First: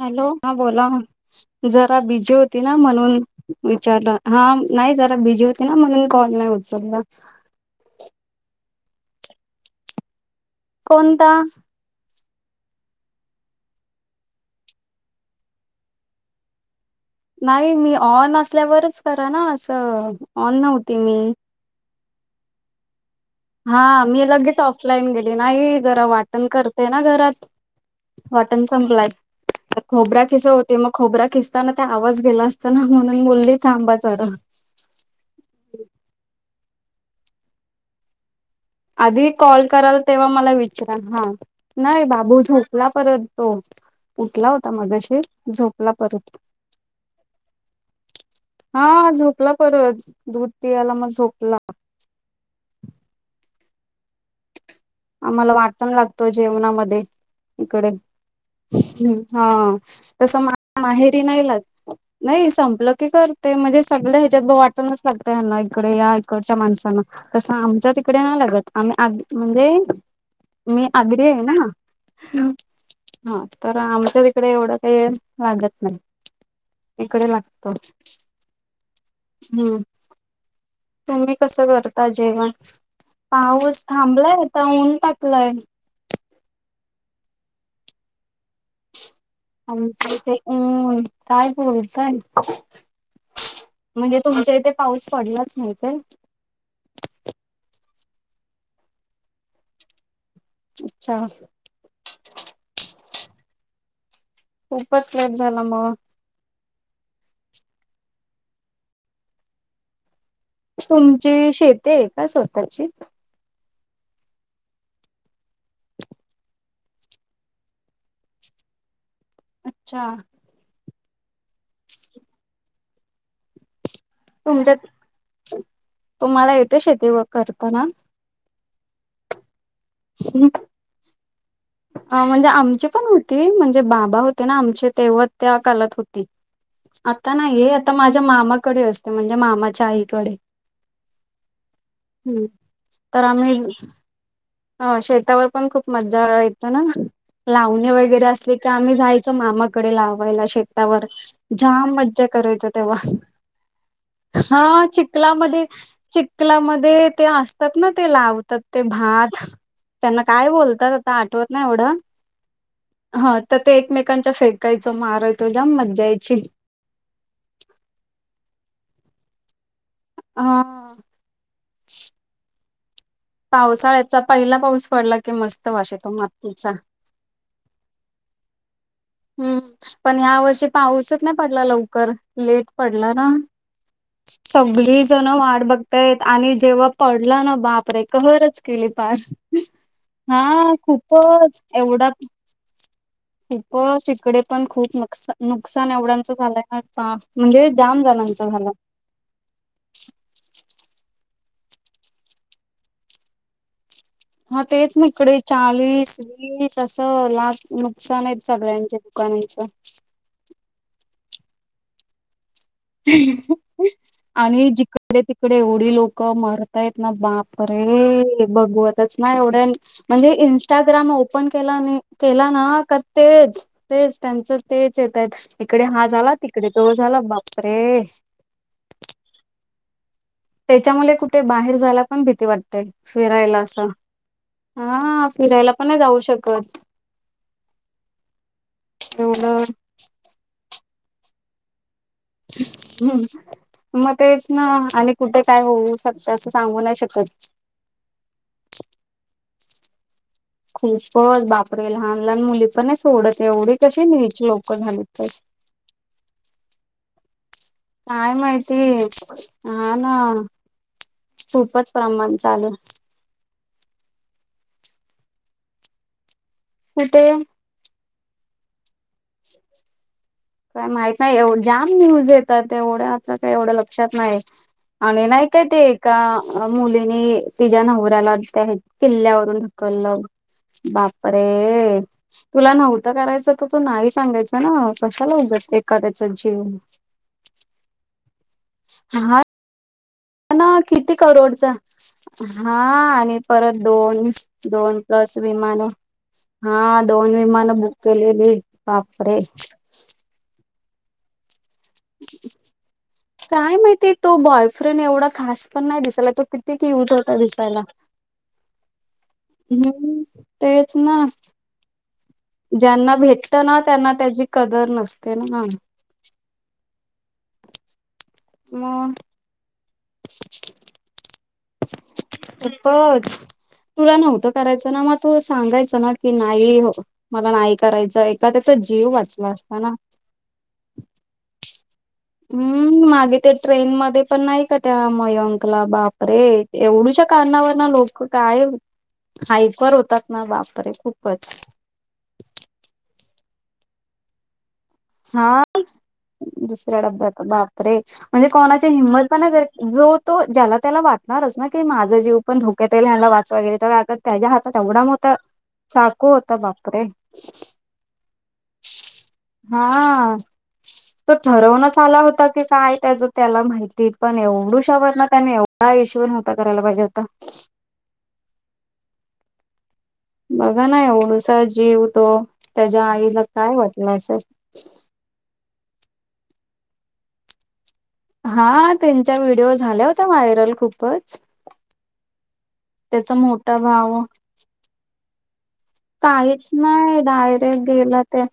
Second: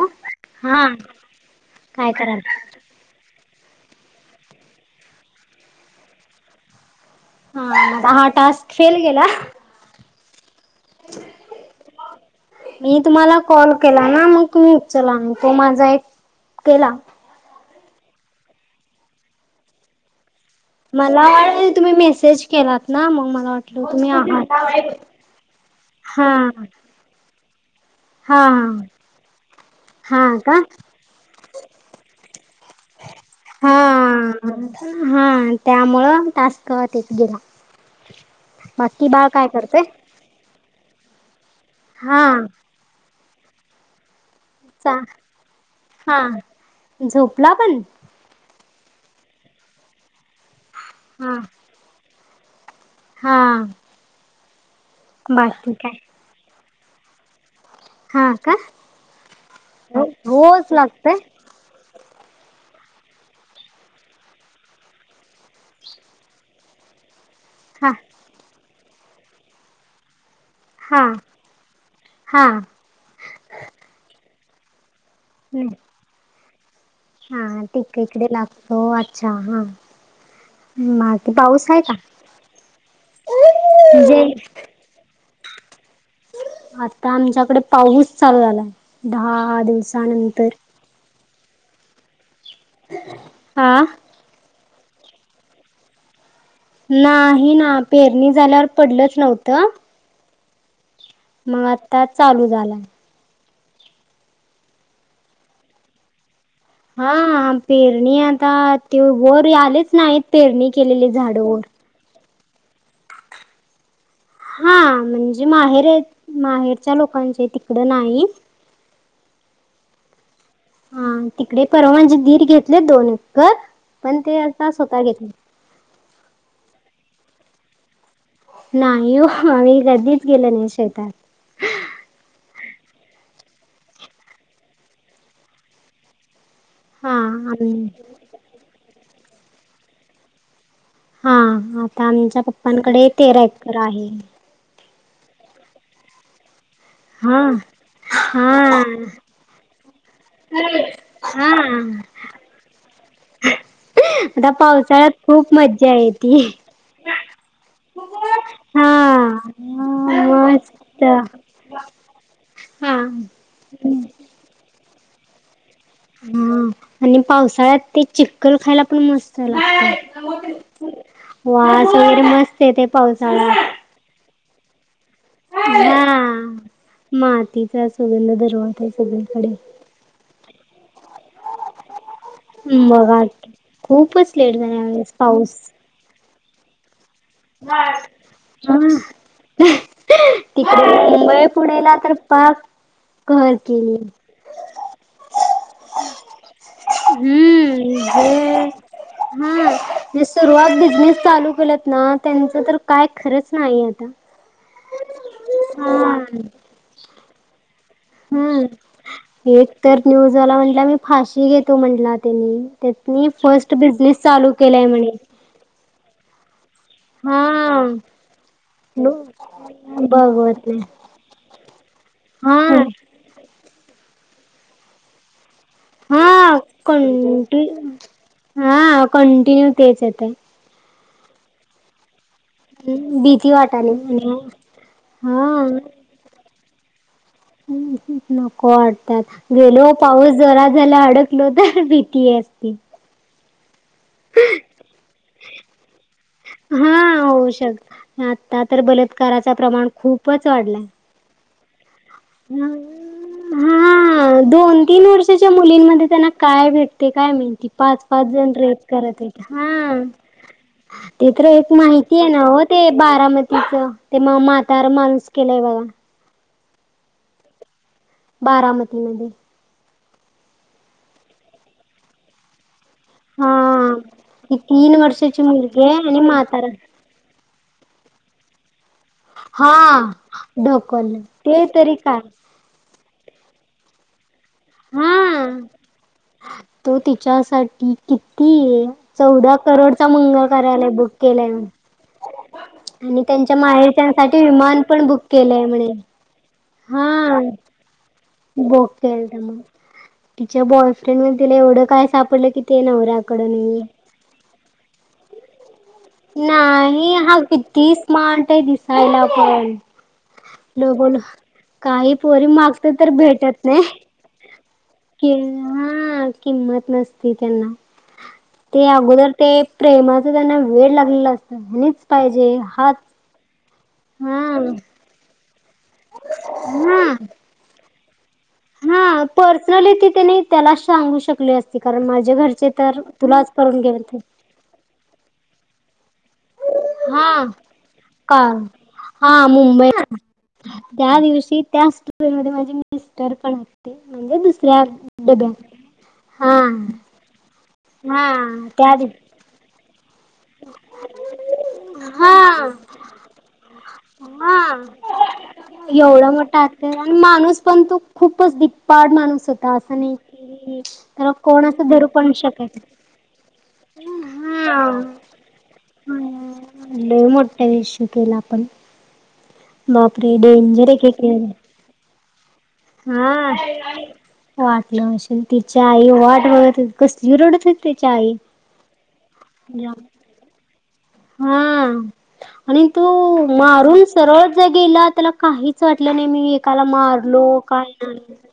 Hello हा बोला, जरा काय बीजी कराल होती ना म्हणून विचारलं हा नाही जरा बिझी होते ना म्हणून कॉल नाही उचलला. हा माझा हा टास्क फेल गेला. कोणता? मी तुम्हाला कॉल केला ना मग तुम्ही उचला नाही तो माझा एक गेला. नाही मी ऑन असल्यावरच करा ना असं ऑन नव्ह मला वाठेल तुम्ही मेसेज केलात ना मग मा हा मी लगेच ऑफलाईन गेले नाही जरा हा वाटण करतेय ना घरात. हा वाटण संपलाय. तर खोबऱ्या हा खिसत का होती मग खोबऱ्या खिसताना त्या आवाज गेला असत ना म्हणून बोली थांबा हा जरा. हा त्यामुळं टास्क [unintelligible] गेला. बाकी बाळ आधी काय कॉल करतय? कराल तेव्हा मला विचारा हा, नाही हा बाबू झोपला परत तो. उठला होता चा मगशी झोपला हा परत. झोपला पण हा झोपला परत दूध पियला म हा झोपला. हा. आम्हाला बाकी वाटण काय लागत जेवणामध्ये, इकडे हा का हम् हा तस रोज लागतय माहेरी नाही लागत. नाही संपलं की करते म्हणजे सगळ ह्याच्यात ब वाटणच लागतं हना इकडे या इकडच्या माणसांना. तसं आमच्या हा तिकडे नाही लागत आम्ही [unintelligible] म्हणजे मी हा आग्री हाय ना, ह, हा ह तर आमच्या तिकडे एवढं काही लागत नाय. इकडे हा लागत, तिक इकडे लागतो अच्छा हा हम्म. बाकी तुम्ही कसं पाऊस आहे का करता जेवण, पाऊस म्हणजे थांबलाय आता. ऊन टाकलय. आता आमच्याकडे पाऊस चालू झालाय, दहा [unintelligible] दिवसानंतर ऊन काय बोलताय. हा. म्हणजे तुमच्या इथे पाऊस पडलाच नाही काय? नाही ना पेरणी झाल्यावर पडलंच नव्हतं. अच्छा. म आता चालू झाला. खूपच लेट झाला मग. हा. पेरणी आता, ते वर आलेच नाहीत. पेरणी केलेली झाड तुमची वर शेती हाय का स्वतःची. हा म्हणजे माहेर आहेत माहेरच्या लोकांचे तिकड नाही. अच्छा. हा तिकडे परवा म्हणजे दीर घेतले दोन एकर, पण ते आता तुमच्यात स्वतः घेतले. तुम्हाला येते शेती व करताना? नाही हो. मी कधीच गेले नाही शेतात. अ म्हणजे आमची पण होती. म्हणजे बाबा होते ना आमचे तेव्हा त्या कालात होती. हा आता नाहीए. आम्ही आता माझ्या मामाकडे असते. म्हणजे मामाच्या आईकडे. हा. आता आमच्या पप्पांकडे तेरा एकर आहे. हां. शेतावर पण खूप मज्जा येते ना? हा लावणी वगैरे असली का? हा आम्ही जायचो मामाकडे लावायला शेतावर. हा जाम मज्जा करायचो तेव्हा. आता हा. पावसाळ्यात खूप चिखलामध्ये- मज्जा येती चिखलामध्ये ते असतात ना ते? लावतात ते भात- [unintelligible] त्यांना काय बोलतात मस्त आता हा आठवत नाही एवढं. हा हं. तर ते एकमेकांच्या फेक- यच मारायचो. जाम म - हा आणि पावसाळ्यात ते चिखल खायला पण मस्त हा. लागत. वास वगैरे मस्त येतय पावसाळ्यात. पावसाळ्याचा पहिला पाऊस पडला की मस्त वास येतो हा मातीचा. मातीचा सुगंध दरवळतोय सगळीकडे. हम्म. पण ह्या वर्षी पाऊसच नाही पडला लवकर. लेट पडला मग ना? खूपच लेट झाला सगळी यावेळेस जण पाऊस वाट बघतायेत आणि जेव्हा- पडला ना बापरे कहरच हा केला पार. हा. तिकडे मुंबई खूपच पुण्याला एवढा- तर पाक कहर ह प केली तिकडे पण खूप नकसा नुकसान एवढ्यांच झालंय ना? म्हणजे हम्म जाम जे [unintelligible] हा. सुरुवात बिझनेस चालू केलात ना? त्यांचं तर काय खरंच नाही आता. हा तेच न इकडे चाळीस, हा वीस असं लाखक- हम्म. एक तर न्यूजवाला म्हटला मी- फाशी घेतो म्हटला त्यांनी. त्यातनी फर्स्ट बिझनेस चालू केलाय म्हणे. इकडे एवढी लोक मरतायेत ना बाप हा रे! हॅलो बघवतच नाही एवढ्या- म्हणजे भागवत इंस्टाग्राम ओपन केला, केला हा ना? तेच. तेच त्यांचं तेच येत आहेत इकडे हा झाला तिकडे तो झाला बा- हा. कंटिन्यू तेच येतय. त्याच्यामुळे कुठे बाहेर जायला पण भीती वाटते. भीती फिरायला असं. वाटाली आणि हा. फिरायला पण नाही जाऊ शकत. नको वाटत आता. एवढं गेलो पाऊस जरा झाला अडकलो तर भी - जले असते. हम्. मग तेच ना आणि कुठे काय होऊ- [unintelligible] हा शकत होऊ शकत. आता तर बलात्काराच प्रमाण खूप- खूपच बापरे! लहान लहान मुली पण नाही सोडत. एवढी कशी हा निच लोक दोन तीन झालीत. वर्षाच्या मुलींमध्ये त्यांना काय भेटते काय माहिती. पाच पाच काय जण माहिती रेप करत आहेत. हा. ते तर एक खूपच माहिती आहे प्रमाण ना हो? चालू ते बारामती - तिचं ते मग म्हातार माणूस केलाय बघ. कुठ? बारामतीमध्ये. काय माहित नाही एवढ. जाम न्यूज येतात एवढ्या. काही एवढ हा लक्षात नाही. ती तीन आणि वर्षाची नाही काय ते मुलगी आहे एका आणि म्हातारा मुली- हेनी सिज्या नवऱ्याला आता हे किल्ल्यावरून हा ढकललं, ढकललं ते तरी बापरे! काय तुला नव्हतं करायचं तर तू नाही सांगायचं ना, कशाला हा उगच एखाद्याच तो तिच्यासाठी किती हा चौदा करोड चा मंगल ना कार्यालय बुक किती केलाय [unintelligible] करोडचा हा आणि त्यांच्या परत दोन माहेरच्यांसाठी विमान दोन पण बुक प्लस केलंय विमानं म्हणे हा दोन विमान बुक केलेली बोक केलता बापरे म्हण तिच्या बॉयफ्रेंड मध्ये तिला एवढं काय सापडलं कि ते नवऱ्याकड काय नहीआय माहिती तो बॉयफ्रेंड एवढा खास पण नाही दिस नाही हा स्मार्ट आय दिस सायला पण हम्म तेच नको ना काही पोरी मागत्या तर ज्यांना भेटत ना नई त्यांना त्याची कदर की नसते ना हा किंमत नसती त्यांना ते म. अगोदर ते प्रेमाच त्यांना वेळ लागलेल असत, हेनीच पाहिजे हा [unintelligible] तुला नव्हतं करायचं ना, मग तू सांगायचं ना की नाही हा मला नाही करायचाय हा पर्सनली ती कनी त्याला सांगू शकली असती कारण माझ हम्म मागे ते ट्रेन मध्ये पण नाही का त्या मयंकला बाप रे एवढूच्या हा कारणावरन लोक का काय हा मुंबई हायपर होतात ना बापरे त्या खूपच दिवशी त्याच ट्रेनमध्ये माझे मिस्टर पण होते म्हणजे दुसऱ्या [unintelligible] हा हा दुसऱ्या डब्यात बाप रे! हा म्हणजे कोणाची त्या हिंमत [unintelligible] जोत तो ज्याला त्याला वाटणारच ना की माझं जीव हा पण धोक्यातये, ह्यांनला वाचवाय गेलं तर [unintelligible] त्याच्या हा हातात एवढा मोठा एवढा चाकू होता, मोठा अक्षर बापरे! आणि माणूस पण तो खूपच धिप्पाड माणूस होता असं नाही हा. की त्याला तो कोण असं ठरवूणच धरू आला पण होता की शकत काय त्याच त्याला माहिती, पण हा एवढुषा वरण पण एवढा इशू नव्हता करायला पाहिजे होता. इशू केला. पण बापरे! बघा डेंजर ना एक एक वेळेला एवढूसा जीव तो त्याज्या आईला काय वाटलं असल [unintelligible] तिच्या आई वाट बघत कसली रडत हू तिच्या आई हा त्यांच्या व्हिडिओ झाला होता व्हायरल खूपच हा आणि तू त्याचा मोठा मारून भाऊ सरळ ज गेला त्याला काही काहीच नाही, डायरेक काय गेला नाही त्यो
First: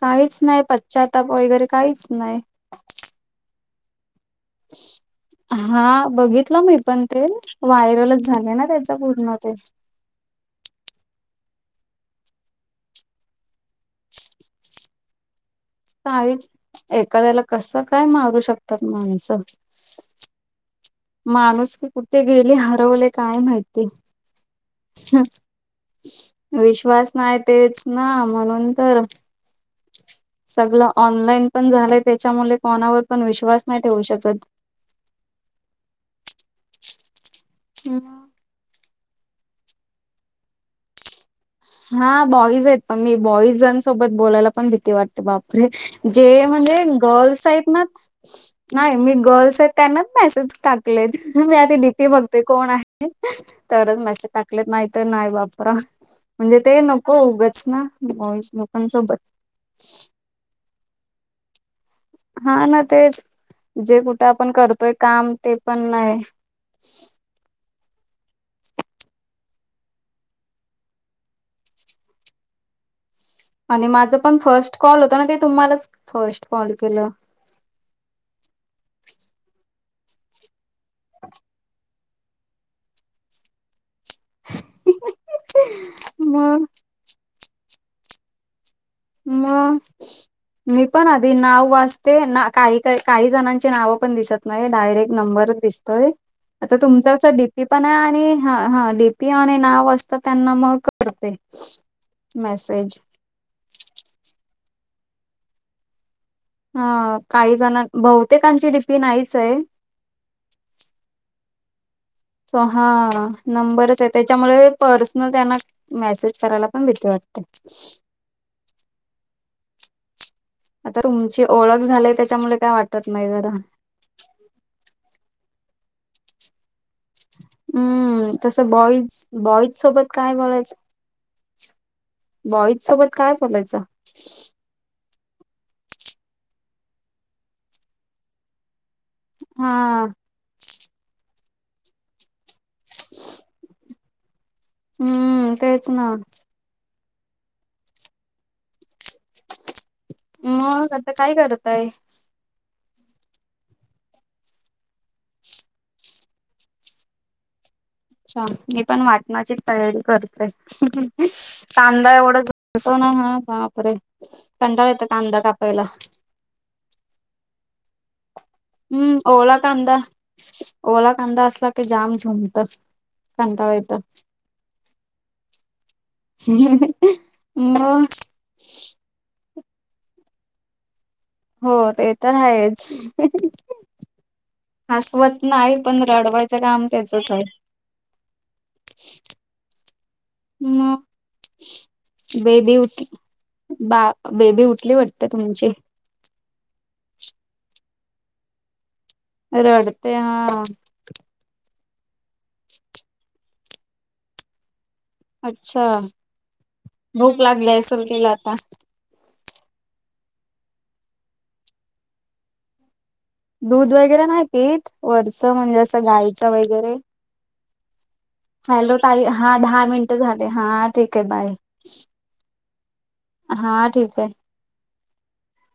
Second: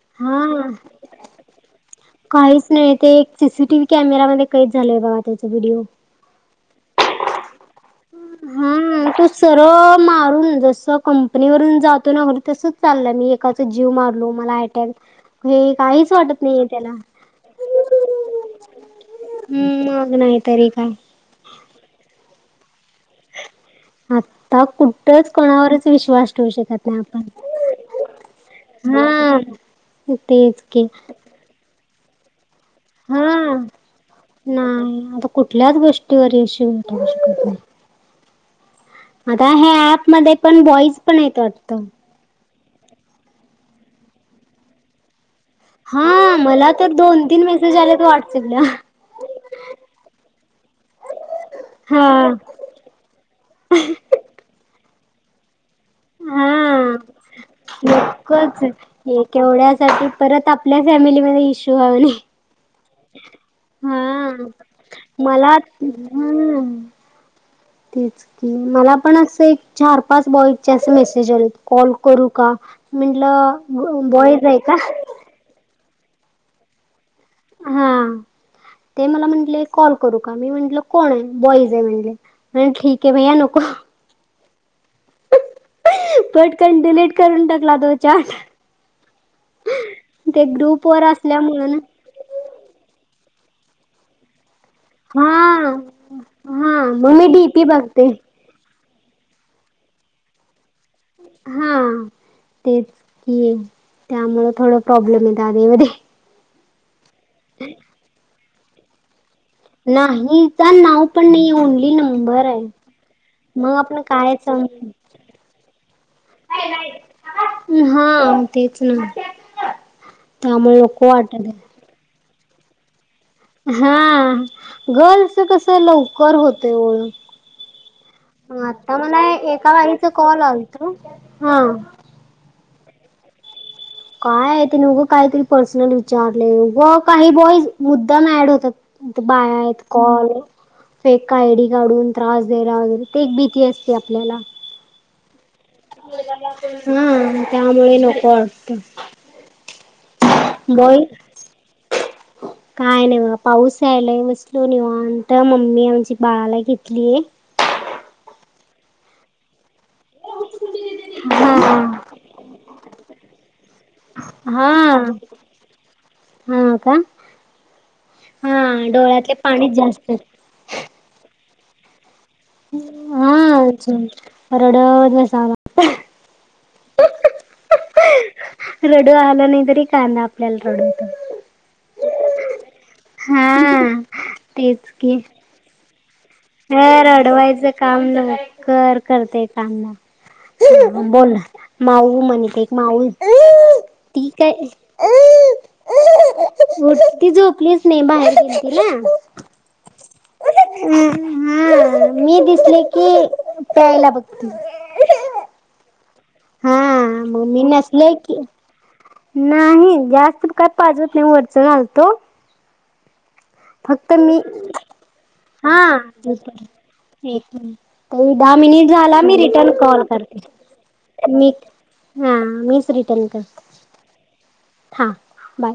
काहीच नाही हा पच्या ताप वगैरे काहीच नाही. काहीच नाही ते एक सीसीटीव्ही कॅमेरामध्ये कैद झालंय बघा त्याचा व्हिडिओ हा बघितलं मी पण ते व्हायरलच झाल ना त्याच हा तो पूर्ण ते सरळ मारून जस कंपनी वरून जातो ना [unintelligible] तसच चालला, मी एकाचा जीव मारलो मला अटॅक हे काहीच वाटत नाहीये त्याला, एखाद्याला कसं काय मारू शकतात माणसं? हम्म् मग नाही. तरी काय माणूस की कुठे गेले हरवले काय माहिती आता कुठच कोणावरच विश्वास ठेवू शकत नाही विश्वास तेच ना म्हणून आपण तर हा इ तजक सगळं ऑनलाईन पण झालंय त्याच्यामुळे कोणावर पण विश्वास नाही ठेवू शकत नाही आता कुठल्याच गोष्टीवर इशू [unintelligible] हम्. आता ह्या ऍप मध्ये पण बॉईज पण येत वाटतं. हा बॉईज आहेत पण मी बॉईजांसोबत बोलायला पण भीती वाटते बापरे जे म्हणजे गर्ल्स आहेत ना पाच चिगल्या नाही मी गर्ल्स आहेत त्यांनाच मेसेज टाकलेत मी आधी डीपी हा बघते कोण आहे तरच मेसेज टाकलेत नाही तर नाही वापरा म्हणजे ते हा नको उगंच ना बॉईज लोकांसोबत कस आहे की परत आपल्या फॅमिलीमध्ये इशू होऊ नये हा ना तेच. हा जे कुठे आपण करतोय काम मला ते पण नाही. हम् तीच मला पण अस एक चार पाच बॉइज चे असे मेसेज आलेत कॉल करू का म्हंटलं बॉइज आहे का कारण ते तुम्हालाच फर्स्ट कॉल केलं हा ते मला म्हटले कॉल करू का मी म्हंटल कोण आहे बॉईज आहे म्हणले म्हण ठीक आहे भैया नको मग पटकन डिलीट करून टाकला तो चाट मग ते मी ग्रुप वर पण आधी असल्यामुळे नाव ना वाच ते आहे ना काही काय काही जणांची नाव पण दिसत नाही डायरेक्ट नंबर हा दिसतोय आता हा मग तुमचं मी असं डी पी डीपी पण आहे बघते आणि हा हा डीपी आणि नाव असत त्यांना मग करते मेसेज ये त्यामुंळ थोडं प्रॉब्लेम आहे दादा येउदे हा काही जण बहुतेकांची डी पी नाहीच आहे नाहीच हा नाव पण नाही ओनली नंबर तो आहे हा मग आपण नंबरच आहे काय सांग त्याच्यामुळे पर्सनल त्यांना मेसेज करायला पण भीती वाट हा तेच ना त्यामुळे नको वाट की ओळख झालीय त्याच्यामुळे काय वाटत नाही जरा हा गर्ल्सच कस लवकर होतय हम्म ओळख तसं आता मला बॉईज एका बॉईज सोबत बाईचा काय कॉल बोलायचं आलता हा बॉईज सोबत काय बोलायचं काय आहे ते नघं काहीतरी पर्सनल विचारले गं काही बॉई मुद्दाम ऍड होतात बाय हा आहेत कॉल फेक आयडी काढून त्रास द्यायला वगैरे ते एक भीती असते ते आपल्याला हम्म ते हा त्यामुळे नको असत मग आता काय करत आहे काय नाही बा पाऊस यायलाय बसलो निंत मम्मी आमची बाळाला घेतलीय अच्छा मी पण वाटणारचे तयारी करते हा कांदा एवढाच भतो ना हा बाप रे हा कंडाळ येत कांदा कापायला हा का हा हम्म डोळ्यातले ओला पाणीच कांदा जास्त ओला कांदा असला की जाम झोंब हा अजून रडवर नसावा म रडू आल नाही तरी कांदा आपल्याला रडवतो हो ते तर आहेच हा तेच की हसवत नाही पण रडवायच हे रडवायचं काम न कर करते काम न मग बोल ना माऊ म्हणित एक बेबी माऊ ती काय कसली वाटते तुमची उठी झोपलीच नाही बाहेर गे त ना रडते हा हा मी दिसले की प्यायला बघतो अच्छा हा भूक मग मी लागली सल नसले केला की आता नाही जास्त काय पाजवत नाही वरचलतो दूध वगैरे मी नाहीकीत वरचं म्हणजे असं गायचं वगैरे क त दहा मिनिट हॅलो झाला ताई मी हा रिटर्न दहा कॉल मिनिटं झाले हा ठीक आहे करते मी बाय हा मीच रिटन कर हा ठीक आहे हा बाय